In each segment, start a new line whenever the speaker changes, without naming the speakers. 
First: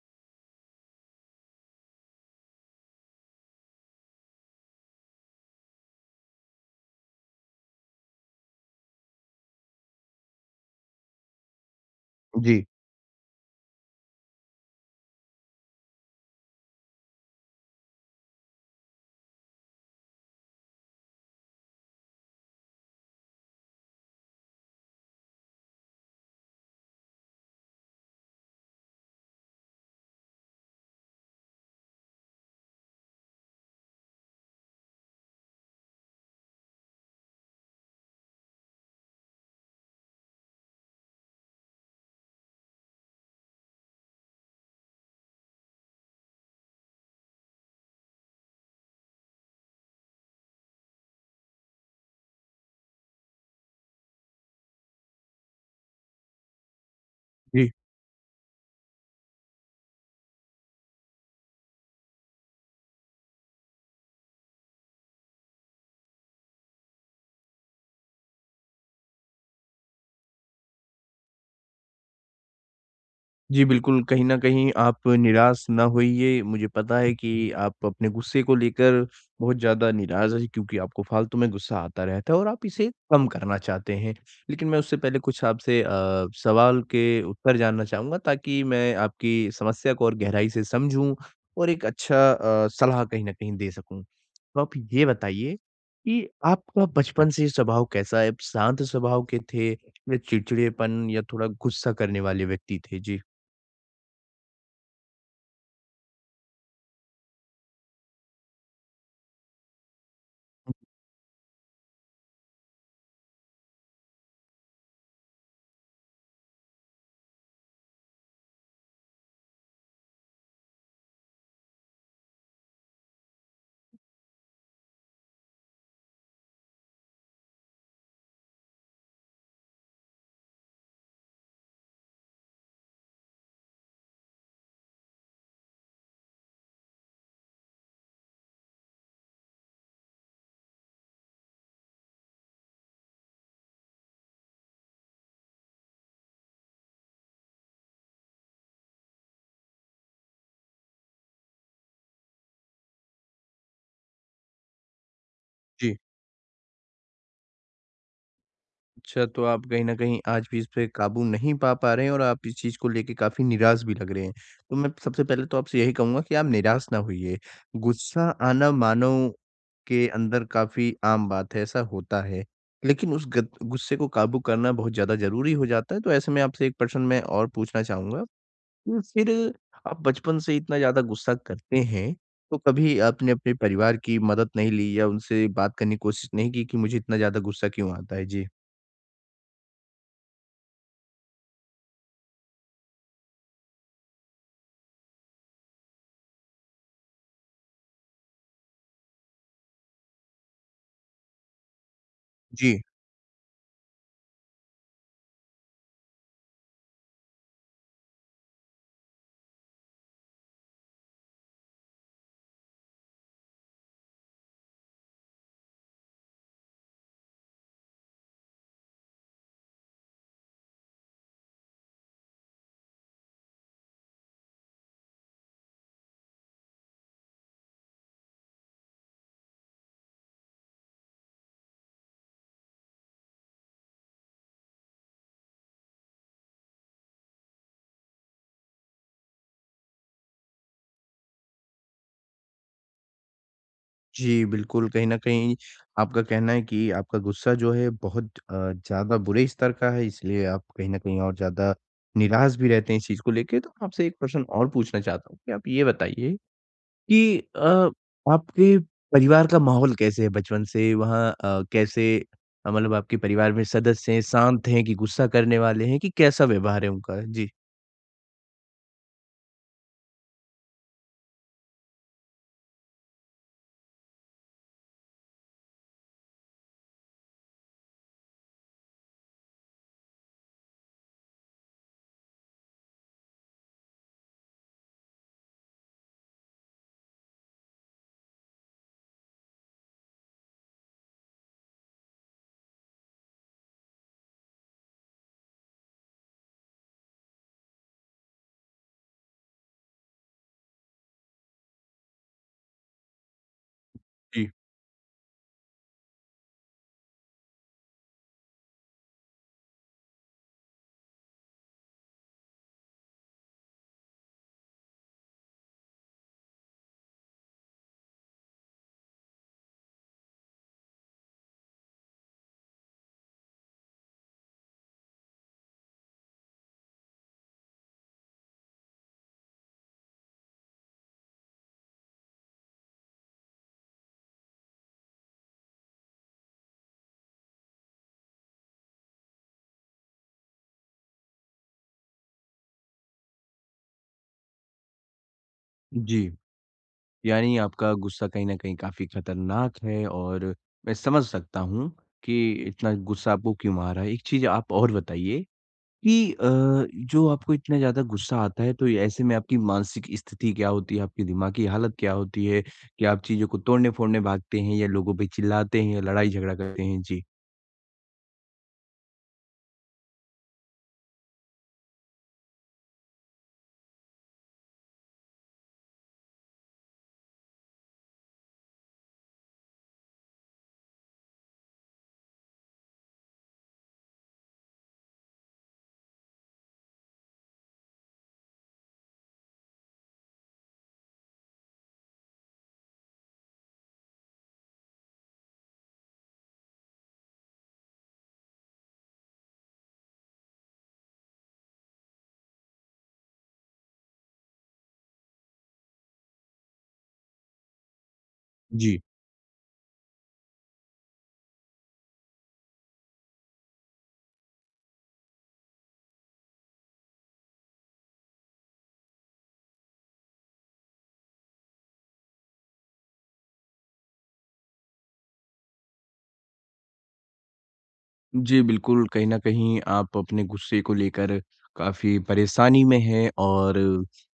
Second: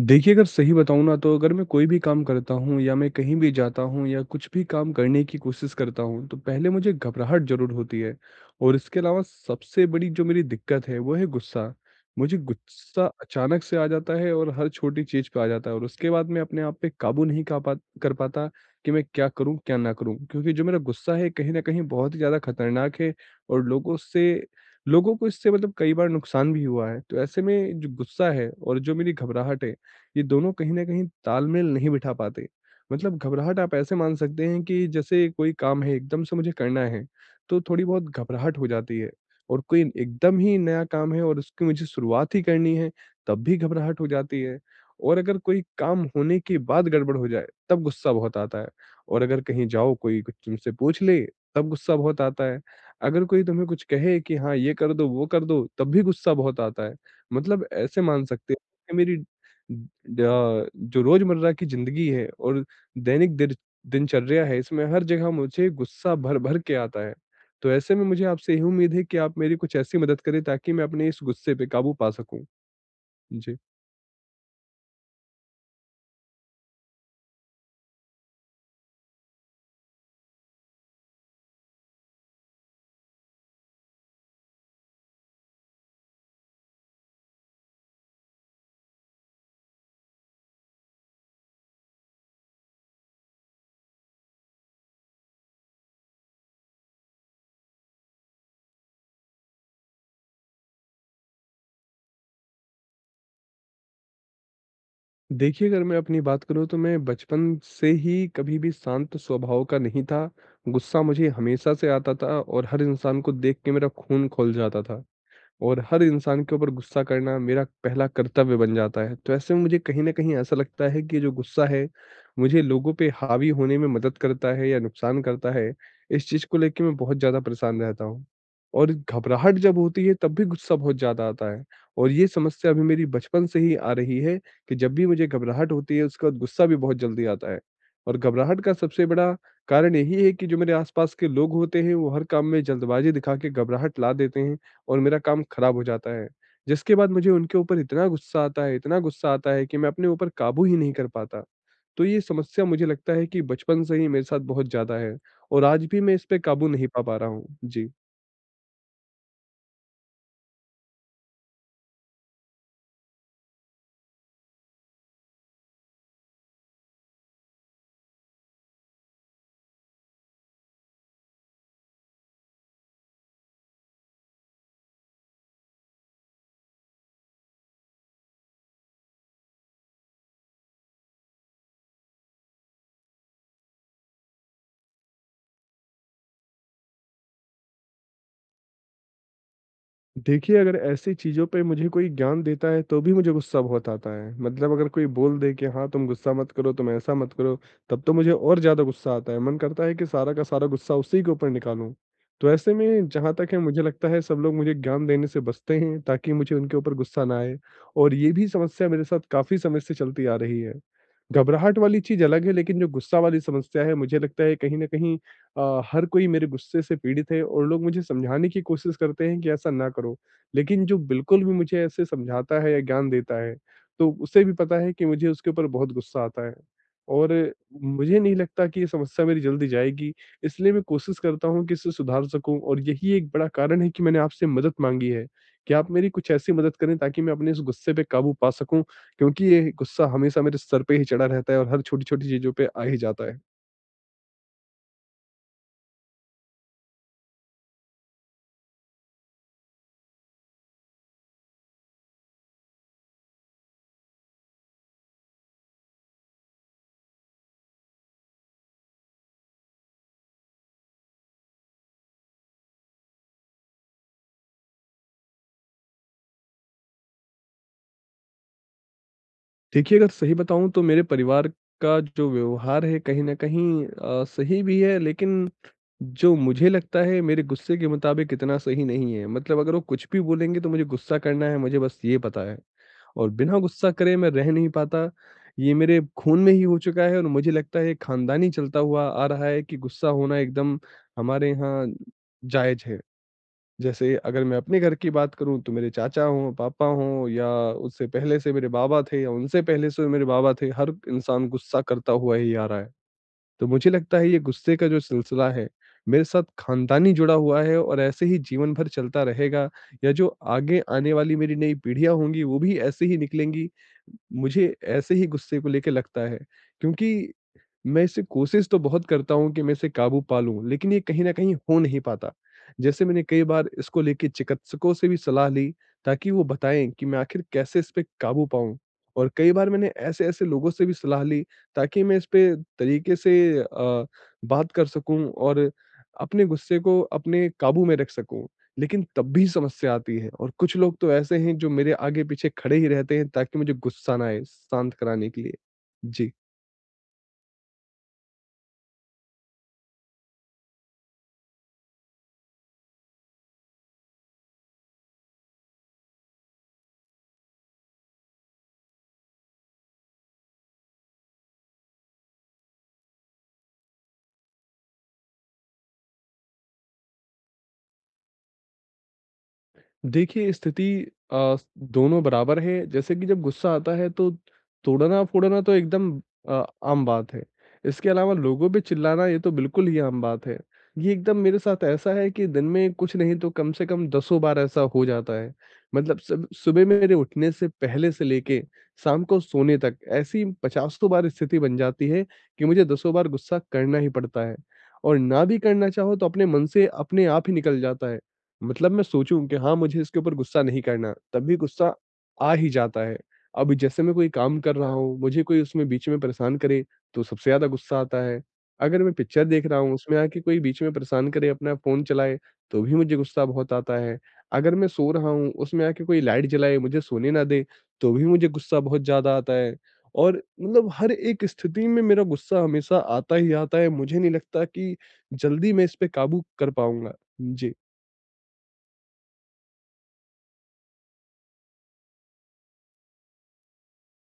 देखिए, अगर सही बताऊँ ना तो अगर मैं कोई भी काम करता हूँ या मैं कहीं भी जाता हूँ या कुछ भी काम करने की कोशिश करता हूँ, तो पहले मुझे घबराहट ज़रूर होती है और इसके अलावा सबसे बड़ी जो मेरी दिक्कत है वो है गुस्सा। मुझे
जी,
गुस्सा अचानक से आ जाता है और हर छोटी चीज़ पे आ जाता है और उसके बाद मैं अपने आप पे काबू नहीं का पा कर पाता कि मैं क्या करूँ, क्या ना करूँ? क्योंकि जो मेरा गुस्सा है कहीं न कहीं बहुत ही ज़्यादा खतरनाक है और लोगों को इससे मतलब कई बार नुकसान भी हुआ है। तो ऐसे में जो गुस्सा है और जो मेरी घबराहट है, ये दोनों कहीं न कहीं तालमेल नहीं बिठा पाते। मतलब घबराहट आप ऐसे मान सकते हैं कि जैसे कोई काम है एकदम से मुझे करना है, तो थोड़ी बहुत घबराहट हो जाती है और कोई एकदम ही नया काम है और उसकी मुझे शुरुआत ही करनी है, तब भी घबराहट हो जाती है और अगर कोई काम होने के बाद गड़बड़ हो जाए, तब गुस्सा बहुत आता है और अगर कहीं जाओ कोई कुछ तुमसे पूछ ले, तब गुस्सा बहुत आता है। अगर कोई तुम्हें कुछ कहे कि हाँ, ये कर दो, वो कर दो, तब भी गुस्सा बहुत आता है। मतलब
जी।
ऐसे मान सकते हैं कि मेरी ड जो रोज़मर्रा की ज़िंदगी है और दैनिक दिर दिनचर्या है, इसमें हर जगह मुझे गुस्सा भर-भर के आता है। तो ऐसे में मुझे आपसे यही उम्मीद है कि आप मेरी कुछ ऐसी मदद करें ताकि मैं अपने इस गुस्से पे काबू पा सकूँ। जी।
जी, बिल्कुल, कहीं न कहीं आप निराश ना होइए। मुझे पता है कि आप अपने गुस्से को लेकर बहुत ज़्यादा निराश हैं क्योंकि आपको फालतू में गुस्सा आता रहता है और आप इसे कम करना चाहते हैं। लेकिन मैं उससे पहले कुछ आपसे सवाल के उत्तर जानना चाहूँगा ताकि मैं आपकी समस्या को और गहराई से समझूँ और एक अच्छा सलाह कहीं न कहीं दे सकूँ। तो आप ये बताइए कि आपका बचपन से स्वभाव कैसा है? आप शांत स्वभाव के थे या चिड़चिड़ेपन या थोड़ा गुस्सा करने वाले व्यक्ति थे? जी।
देखिए, अगर मैं अपनी बात करूँ तो मैं बचपन से ही कभी भी शांत स्वभाव का नहीं था। गुस्सा मुझे हमेशा से आता था और हर इंसान को देख के मेरा खून खौल जाता था। और हर इंसान के ऊपर गुस्सा करना मेरा पहला कर्तव्य बन जाता है। तो ऐसे में मुझे कहीं न कहीं ऐसा लगता है कि जो गुस्सा है, मुझे लोगों पे हावी होने में मदद करता है या नुकसान करता है, इस चीज़ को लेके मैं बहुत ज़्यादा परेशान रहता हूँ। और घबराहट जब होती है तब भी गुस्सा बहुत ज़्यादा आता है और ये समस्या अभी मेरी बचपन से ही आ रही है कि जब भी मुझे घबराहट होती है उसके बाद गुस्सा भी बहुत जल्दी आता है। और घबराहट का सबसे बड़ा कारण यही है कि जो मेरे आस-पास के लोग होते हैं, वो हर काम में जल्दबाज़ी दिखा के घबराहट ला देते हैं। और मेरा काम खराब हो जाता है। जिसके बाद मुझे उनके ऊपर इतना गुस्सा आता है, इतना गुस्सा आता है कि मैं अपने ऊपर काबू ही नहीं कर पाता। तो ये समस्या मुझे लगता है कि बचपन से ही मेरे साथ बहुत ज़्यादा है और आज
जी।
भी मैं इस पे काबू नहीं पा पा रहा हूँ। जी।
अच्छा, तो आप कहीं न कहीं आज भी इस पे काबू नहीं पा पा रहे हैं और आप इस चीज़ को लेके काफ़ी निराश भी लग रहे हैं। तो मैं सबसे पहले तो आपसे यही कहूँगा कि आप निराश ना होइए। गुस्सा आना मानव के अंदर काफ़ी आम बात है, ऐसा होता है। लेकिन उस गत गुस्से को काबू करना बहुत ज़्यादा ज़रूरी हो जाता है। तो ऐसे में आपसे एक प्रश्न मैं और पूछना चाहूँगा। तो फिर आप बचपन से इतना ज़्यादा गुस्सा करते हैं, तो कभी आपने अपने परिवार की मदद नहीं ली या उनसे बात करने की कोशिश नहीं की कि मुझे इतना ज़्यादा गुस्सा क्यों आता है? जी।
देखिए, अगर ऐसी चीज़ों पे मुझे कोई ज्ञान देता है, तो भी मुझे गुस्सा बहुत आता है। मतलब अगर कोई बोल दे कि हाँ, तुम गुस्सा मत करो, तुम ऐसा मत करो, तब तो मुझे और ज़्यादा गुस्सा आता है। मन करता है कि सारा का सारा गुस्सा उसी के ऊपर निकालूँ। तो
जी।
ऐसे में जहाँ तक है मुझे लगता है सब लोग मुझे ज्ञान देने से बचते हैं, ताकि मुझे उनके ऊपर गुस्सा ना आए। और ये भी समस्या मेरे साथ काफ़ी समय से चलती आ रही है। घबराहट वाली चीज़ अलग है, लेकिन जो गुस्सा वाली समस्या है, मुझे लगता है कहीं न कहीं हर कोई मेरे गुस्से से पीड़ित है और लोग मुझे समझाने की कोशिश करते हैं कि ऐसा ना करो। लेकिन जो बिल्कुल भी मुझे ऐसे समझाता है या ज्ञान देता है, तो उसे भी पता है कि मुझे उसके ऊपर बहुत गुस्सा आता है। और मुझे नहीं लगता कि ये समस्या मेरी जल्दी जाएगी, इसलिए मैं कोशिश करता हूँ कि इसे सुधार सकूँ और यही एक बड़ा कारण है कि मैंने आपसे मदद माँगी है, कि आप मेरी कुछ ऐसी मदद करें ताकि मैं अपने इस गुस्से पे काबू पा सकूँ, क्योंकि ये गुस्सा हमेशा मेरे सर पे ही चढ़ा रहता है और हर छोटी-छोटी चीज़ों पे आ ही जाता है।
जी, बिल्कुल, कहीं न कहीं आपका कहना है कि आपका गुस्सा जो है बहुत ज़्यादा बुरे स्तर का है, इसलिए आप कहीं न कहीं और ज़्यादा निराश भी रहते हैं इस चीज़ को लेके। तो आपसे एक प्रश्न और पूछना चाहता हूँ कि आप ये बताइए कि आपके परिवार का माहौल कैसे है बचपन से? वहाँ कैसे मतलब आपके परिवार में सदस्य हैं, शांत हैं कि गुस्सा करने वाले हैं कि कैसा व्यवहार है उनका? जी।
देखिए, अगर सही बताऊँ तो मेरे परिवार का जो व्यवहार है कहीं न कहीं सही भी है, लेकिन जो मुझे लगता है मेरे गुस्से के मुताबिक इतना सही नहीं है। मतलब अगर वो कुछ भी बोलेंगे तो मुझे गुस्सा करना है, मुझे बस ये पता है। और बिना गुस्सा करे मैं रह नहीं पाता, ये मेरे खून में ही हो चुका है और मुझे लगता है ये ख़ानदानी चलता हुआ आ रहा है कि गुस्सा होना एकदम हमारे यहाँ जायज़ है। जैसे अगर मैं अपने घर की बात करूँ तो मेरे चाचा हों, पापा हों या उससे पहले से मेरे बाबा थे या उनसे पहले से मेरे बाबा थे, हर इंसान गुस्सा करता हुआ ही आ रहा है। तो मुझे लगता है ये
जी,
गुस्से का जो सिलसिला है, मेरे साथ ख़ानदानी जुड़ा हुआ है और ऐसे ही जीवन भर चलता रहेगा या जो आगे आने वाली मेरी नई पीढ़ियाँ होंगी वो भी ऐसे ही निकलेंगी। मुझे ऐसे ही गुस्से को लेके लगता है, क्योंकि मैं इसे कोशिश तो बहुत करता हूँ कि मैं इसे काबू पा लूँ, लेकिन ये कहीं न कहीं हो नहीं पाता। जैसे मैंने कई बार इसको लेके चिकित्सकों से भी सलाह ली, ताकि वो बताएँ कि मैं आखिर कैसे इस पे काबू पाऊँ। और कई बार मैंने ऐसे-ऐसे लोगों से भी सलाह ली, ताकि मैं इस पे तरीके से अ, बात कर सकूँ और अपने गुस्से को अपने काबू में रख सकूँ। लेकिन तब भी समस्या आती है और कुछ लोग तो ऐसे हैं जो मेरे आगे-पीछे खड़े ही रहते हैं ताकि मुझे गुस्सा ना आए, शांत कराने के लिए।
जी।
जी।
यानी आपका गुस्सा कहीं न कहीं काफ़ी खतरनाक है और मैं समझ सकता हूँ कि इतना गुस्सा आपको क्यों आ रहा है। एक चीज़ आप और बताइए कि जो आपको इतना ज़्यादा गुस्सा आता है, तो ये ऐसे में आपकी मानसिक स्थिति क्या होती है? आपकी दिमागी हालत क्या होती है? कि आप चीज़ों को तोड़ने-फोड़ने भागते हैं या लोगों पे चिल्लाते हैं या लड़ाई-झगड़ा करते हैं? जी।
देखिए, स्थिति दोनों बराबर है। जैसे कि जब गुस्सा आता है तो तोड़ना-फोड़ना तो एकदम आम बात है। इसके अलावा लोगों पे चिल्लाना ये तो बिल्कुल ही आम बात है। ये एकदम मेरे साथ ऐसा है कि दिन में कुछ नहीं तो कम से कम दसों बार ऐसा हो जाता है। मतलब सब सुबह मेरे उठने से पहले से लेके शाम को सोने तक ऐसी पचासों बार स्थिति बन जाती है कि मुझे दसों बार गुस्सा करना ही पड़ता है। और ना भी करना चाहो तो अपने मन से अपने आप ही निकल जाता है। मतलब मैं सोचूँ कि हाँ, मुझे इसके ऊपर गुस्सा नहीं करना, तब भी गुस्सा आ ही जाता है। अब जैसे मैं कोई काम कर रहा हूँ, मुझे कोई उसमें बीच में परेशान करे, तो सबसे ज़्यादा गुस्सा आता है।
जी।
अगर मैं पिक्चर देख रहा हूँ, उसमें आके कोई बीच में परेशान करे, अपना फ़ोन चलाए, तो भी मुझे गुस्सा बहुत आता है। अगर मैं सो रहा हूँ, उसमें आके कोई लाइट जलाए, मुझे सोने ना दे, तो भी मुझे गुस्सा बहुत ज़्यादा आता है। और मतलब हर एक स्थिति में मेरा गुस्सा हमेशा आता ही आता है, मुझे नहीं लगता कि जल्दी मैं इस पे काबू कर पाऊँगा। जी।
जी, बिल्कुल, कहीं न कहीं आप अपने गुस्से को लेकर काफ़ी परेशानी में हैं और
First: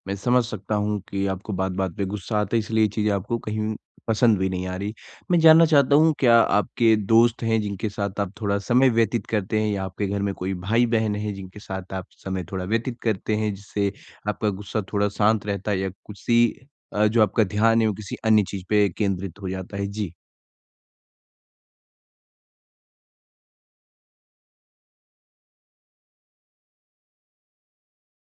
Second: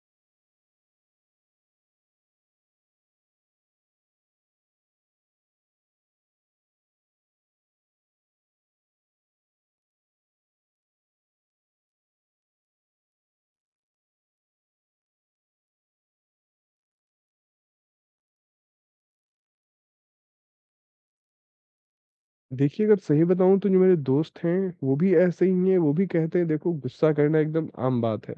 मैं समझ सकता हूँ कि आपको बात-बात पे गुस्सा आता है, इसलिए ये चीज़ें आपको कहीं पसंद भी नहीं आ रही। मैं जानना चाहता हूँ, क्या आपके दोस्त हैं जिनके साथ आप थोड़ा समय व्यतीत करते हैं या आपके घर में कोई भाई-बहन हैं जिनके साथ आप समय थोड़ा व्यतीत करते हैं, जिससे आपका गुस्सा थोड़ा शांत रहता है या किसी जो आपका ध्यान है, वो किसी अन्य चीज़ पे केंद्रित हो जाता है? जी।
देखिए, अगर सही बताऊँ तो जो मेरे दोस्त हैं, वो भी ऐसे ही हैं, वो भी कहते हैं देखो गुस्सा करना एकदम आम बात है।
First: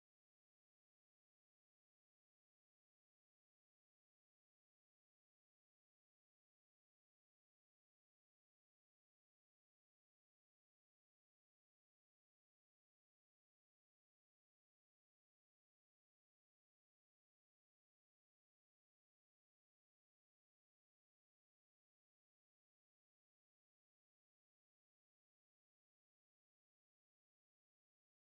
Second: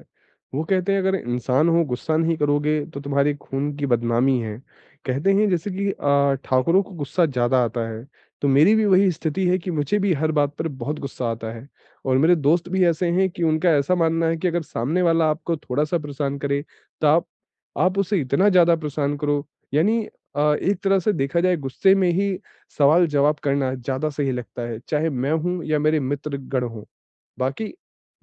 वो कहते हैं अगर इंसान हो गुस्सा नहीं करोगे तो तुम्हारे खून की बदनामी है। कहते हैं जैसे कि ठाकुरों को गुस्सा ज़्यादा आता है, तो मेरी भी वही स्थिति है कि मुझे भी हर बात पर बहुत गुस्सा आता है। और मेरे दोस्त भी ऐसे हैं कि उनका ऐसा मानना है कि अगर सामने वाला आपको थोड़ा-सा परेशान करे, तो आप उसे इतना ज़्यादा परेशान करो, यानी एक तरह से देखा जाए गुस्से में ही सवाल जवाब करना ज़्यादा सही लगता है, चाहे मैं हूँ या मेरे मित्रगण हों। बाकी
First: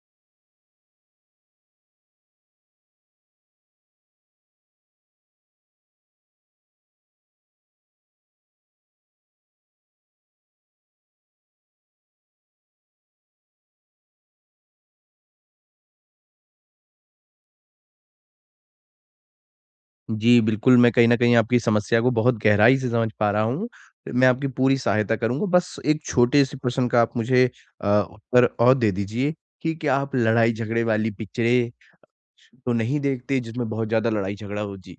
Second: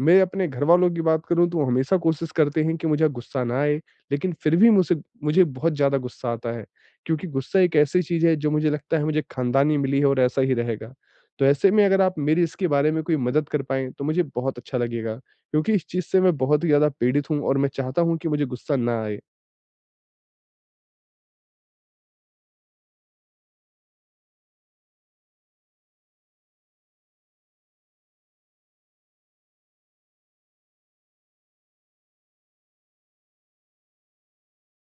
मैं अपने घरवालों की बात करूँ तो वो हमेशा कोशिश करते हैं कि मुझे गुस्सा ना आए, लेकिन फिर भी मुझसे मुझे बहुत ज़्यादा गुस्सा आता है, क्योंकि गुस्सा एक ऐसी चीज़ है जो मुझे लगता है मुझे ख़ानदानी मिली है और ऐसा ही रहेगा। तो ऐसे में अगर आप मेरी इसके बारे में कोई मदद कर पाएँ तो मुझे बहुत अच्छा लगेगा, क्योंकि इस चीज़ से मैं बहुत ही ज़्यादा पीड़ित हूँ और मैं चाहता हूँ कि मुझे गुस्सा ना आए।
जी, बिल्कुल, मैं कहीं न कहीं आपकी समस्या को बहुत गहराई से समझ पा रहा हूँ। मैं आपकी पूरी सहायता करूँगा, बस एक छोटे-से प्रश्न का आप मुझे उत्तर और दे दीजिए कि क्या आप लड़ाई-झगड़े वाली पिक्चरें तो नहीं देखते, जिसमें बहुत ज़्यादा लड़ाई-झगड़ा हो? जी।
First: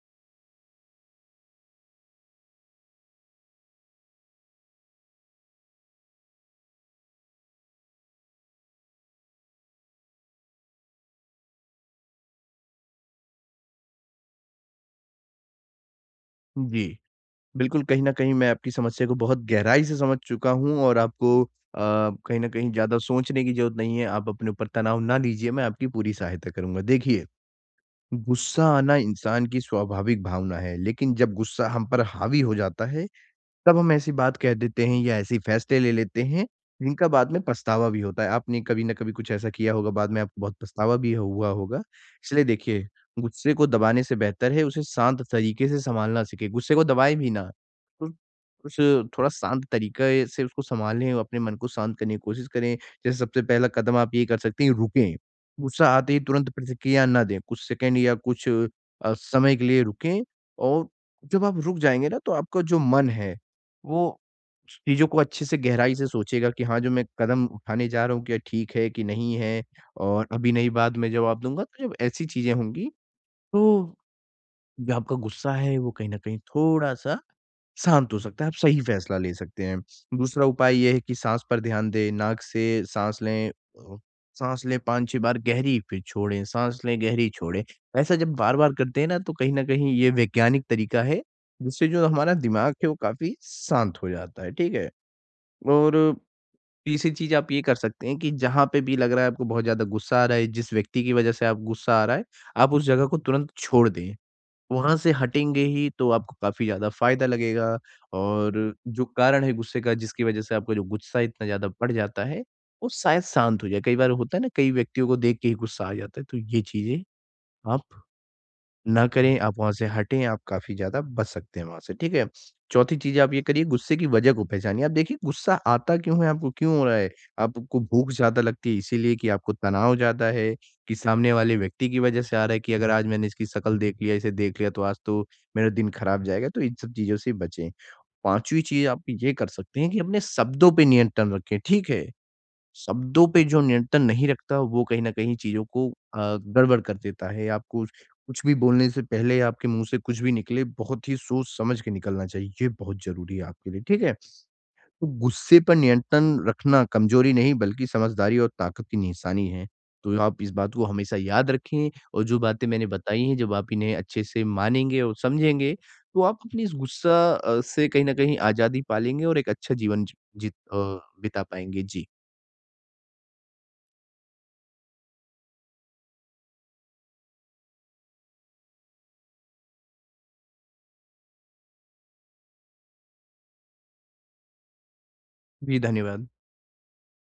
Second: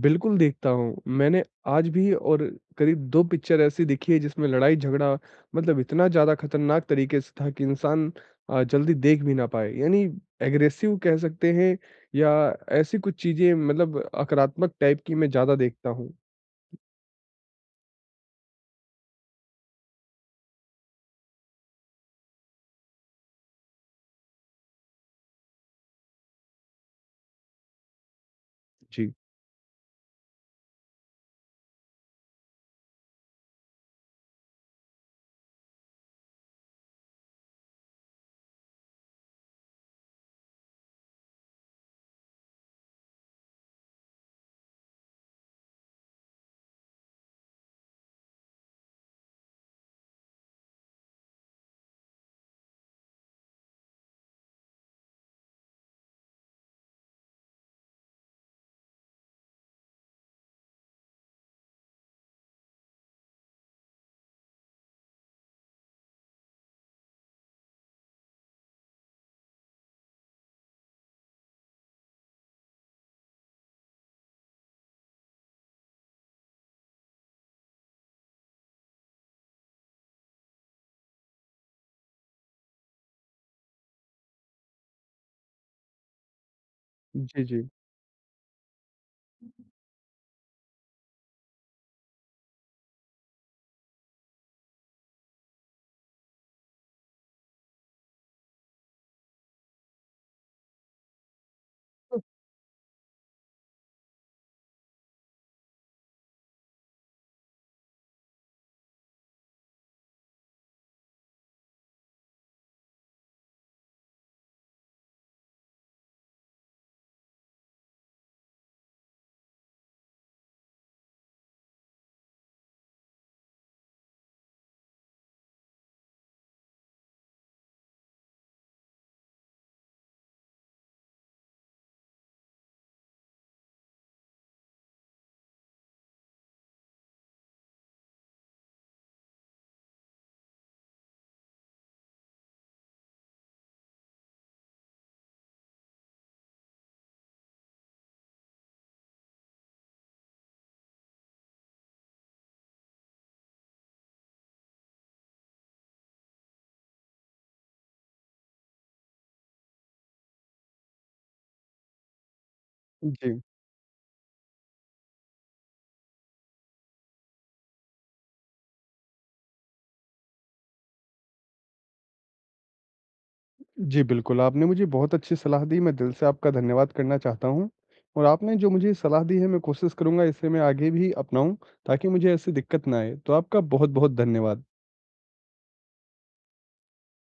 बिल्कुल देखता हूँ। मैंने आज भी और करीब 2 पिक्चर ऐसी देखी है, जिसमें लड़ाई-झगड़ा मतलब इतना ज़्यादा खतरनाक तरीके से था कि इंसान जल्दी देख भी ना पाए। यानी एग्रेसिव कह सकते हैं या ऐसी कुछ चीज़ें, मतलब आक्रामक टाइप की मैं ज़्यादा देखता हूँ।
जी, बिल्कुल, कहीं न कहीं मैं आपकी समस्या को बहुत गहराई से समझ चुका हूँ और आपको कहीं न कहीं ज़्यादा सोचने की ज़रूरत नहीं है। आप अपने ऊपर तनाव ना लीजिए, मैं आपकी पूरी सहायता करूँगा। देखिए, गुस्सा आना
जी।
इंसान की स्वाभाविक भावना है, लेकिन जब गुस्सा हम पर हावी हो जाता है, तब हम ऐसी बात कह देते हैं या ऐसे फैसले ले लेते हैं, जिनका बाद में पछतावा भी होता है। आपने कभी ना कभी कुछ ऐसा किया होगा, बाद में आपको बहुत पछतावा भी हुआ होगा। इसलिए देखिए, गुस्से को दबाने से बेहतर है उसे शांत तरीके से सँभालना सीखें। गुस्से को दबाएँ भी ना, तो कुछ थोड़ा शांत तरीके से उसको सँभालें और अपने मन को शांत करने की कोशिश करें। जैसे सबसे पहला कदम आप ये कर सकते हैं, रुकें। गुस्सा आते ही तुरंत प्रतिक्रिया ना दें, कुछ सेकंड या कुछ समय के लिए रुकें और जब आप रुक जाएँगे ना, तो आपका जो मन है वो चीज़ों को अच्छे से गहराई से सोचेगा कि हाँ, जो मैं कदम उठाने जा रहा हूँ क्या ठीक है कि नहीं है और अभी नहीं बाद में जवाब दूँगा। तो जब ऐसी चीज़ें होंगी तो जो आपका गुस्सा है वो कहीं न कहीं थोड़ा-सा शांत हो सकता है, आप सही फ़ैसला ले सकते हैं। दूसरा उपाय ये है कि साँस पर ध्यान दें, नाक से साँस लें साँस लें 5-6 बार गहरी फिर छोड़ें, साँस लें गहरी
जी, जी।
छोड़ें। ऐसा जब बार-बार करते हैं ना तो कहीं न कहीं ये वैज्ञानिक तरीका है, जिससे जो हमारा दिमाग है वो काफ़ी शांत हो जाता है, ठीक है? और तीसरी चीज़ आप ये कर सकते हैं कि जहाँ पे भी लग रहा है आपको बहुत ज़्यादा गुस्सा आ रहा है, जिस व्यक्ति की वज़ह से आप गुस्सा आ रहा है, आप उस जगह को तुरंत छोड़ दें। वहाँ से हटेंगे ही तो आपको काफ़ी ज़्यादा फ़ायदा लगेगा और जो कारण है गुस्से का जिसकी वज़ह से आपका जो गुस्सा इतना ज़्यादा बढ़ जाता है, वो शायद शांत हो जाए। कई बार होता है ना, कई व्यक्तियों को देख के ही गुस्सा आ जाता है, तो ये चीज़ें आप ना करें, आप वहाँ से हटें, आप काफ़ी ज़्यादा बच सकते हैं वहाँ से, ठीक है? चौथी चीज़ आप ये करिए, गुस्से की वजह को पहचानिए। आप देखिए गुस्सा आता क्यों है, आपको क्यों हो रहा है? आपको भूख ज़्यादा लगती है इसीलिए कि आपको तनाव ज़्यादा है, कि सामने वाले व्यक्ति की वजह से आ रहा है कि अगर आज मैंने इसकी शक्ल देख लिया, इसे देख लिया तो आज तो मेरा दिन खराब जाएगा, तो इन सब चीज़ों से बचें। पाँचवीं चीज़ आप ये कर सकते हैं कि अपने शब्दों पे नियंत्रण रखें, ठीक है? शब्दों पे जो नियंत्रण नहीं रखता, वो कहीं न कहीं चीज़ों को गड़बड़ कर देता है। आपको कुछ भी बोलने से पहले आपके मुँह से कुछ भी निकले, बहुत ही सोच-समझ के निकलना चाहिए। ये बहुत ज़रूरी है आपके लिए, ठीक है? तो गुस्से पर नियंत्रण रखना कमज़ोरी नहीं, बल्कि समझदारी और ताकत की निशानी है। तो आप इस बात को हमेशा याद रखें और जो बातें मैंने बताई हैं,
जी।
जब आप इन्हें अच्छे से मानेंगे और समझेंगे, तो आप अपनी इस गुस्सा से कहीं न कहीं आज़ादी पा लेंगे और एक अच्छा जीवन जीत अ, बिता पाएँगे। जी।
जी, बिल्कुल, आपने मुझे बहुत अच्छी सलाह दी, मैं दिल से आपका धन्यवाद करना चाहता हूँ। और आपने जो मुझे सलाह दी है मैं कोशिश करूँगा इसे मैं आगे भी अपनाऊँ ताकि मुझे ऐसी दिक्कत ना आए। तो आपका बहुत-बहुत धन्यवाद।
जी, धन्यवाद।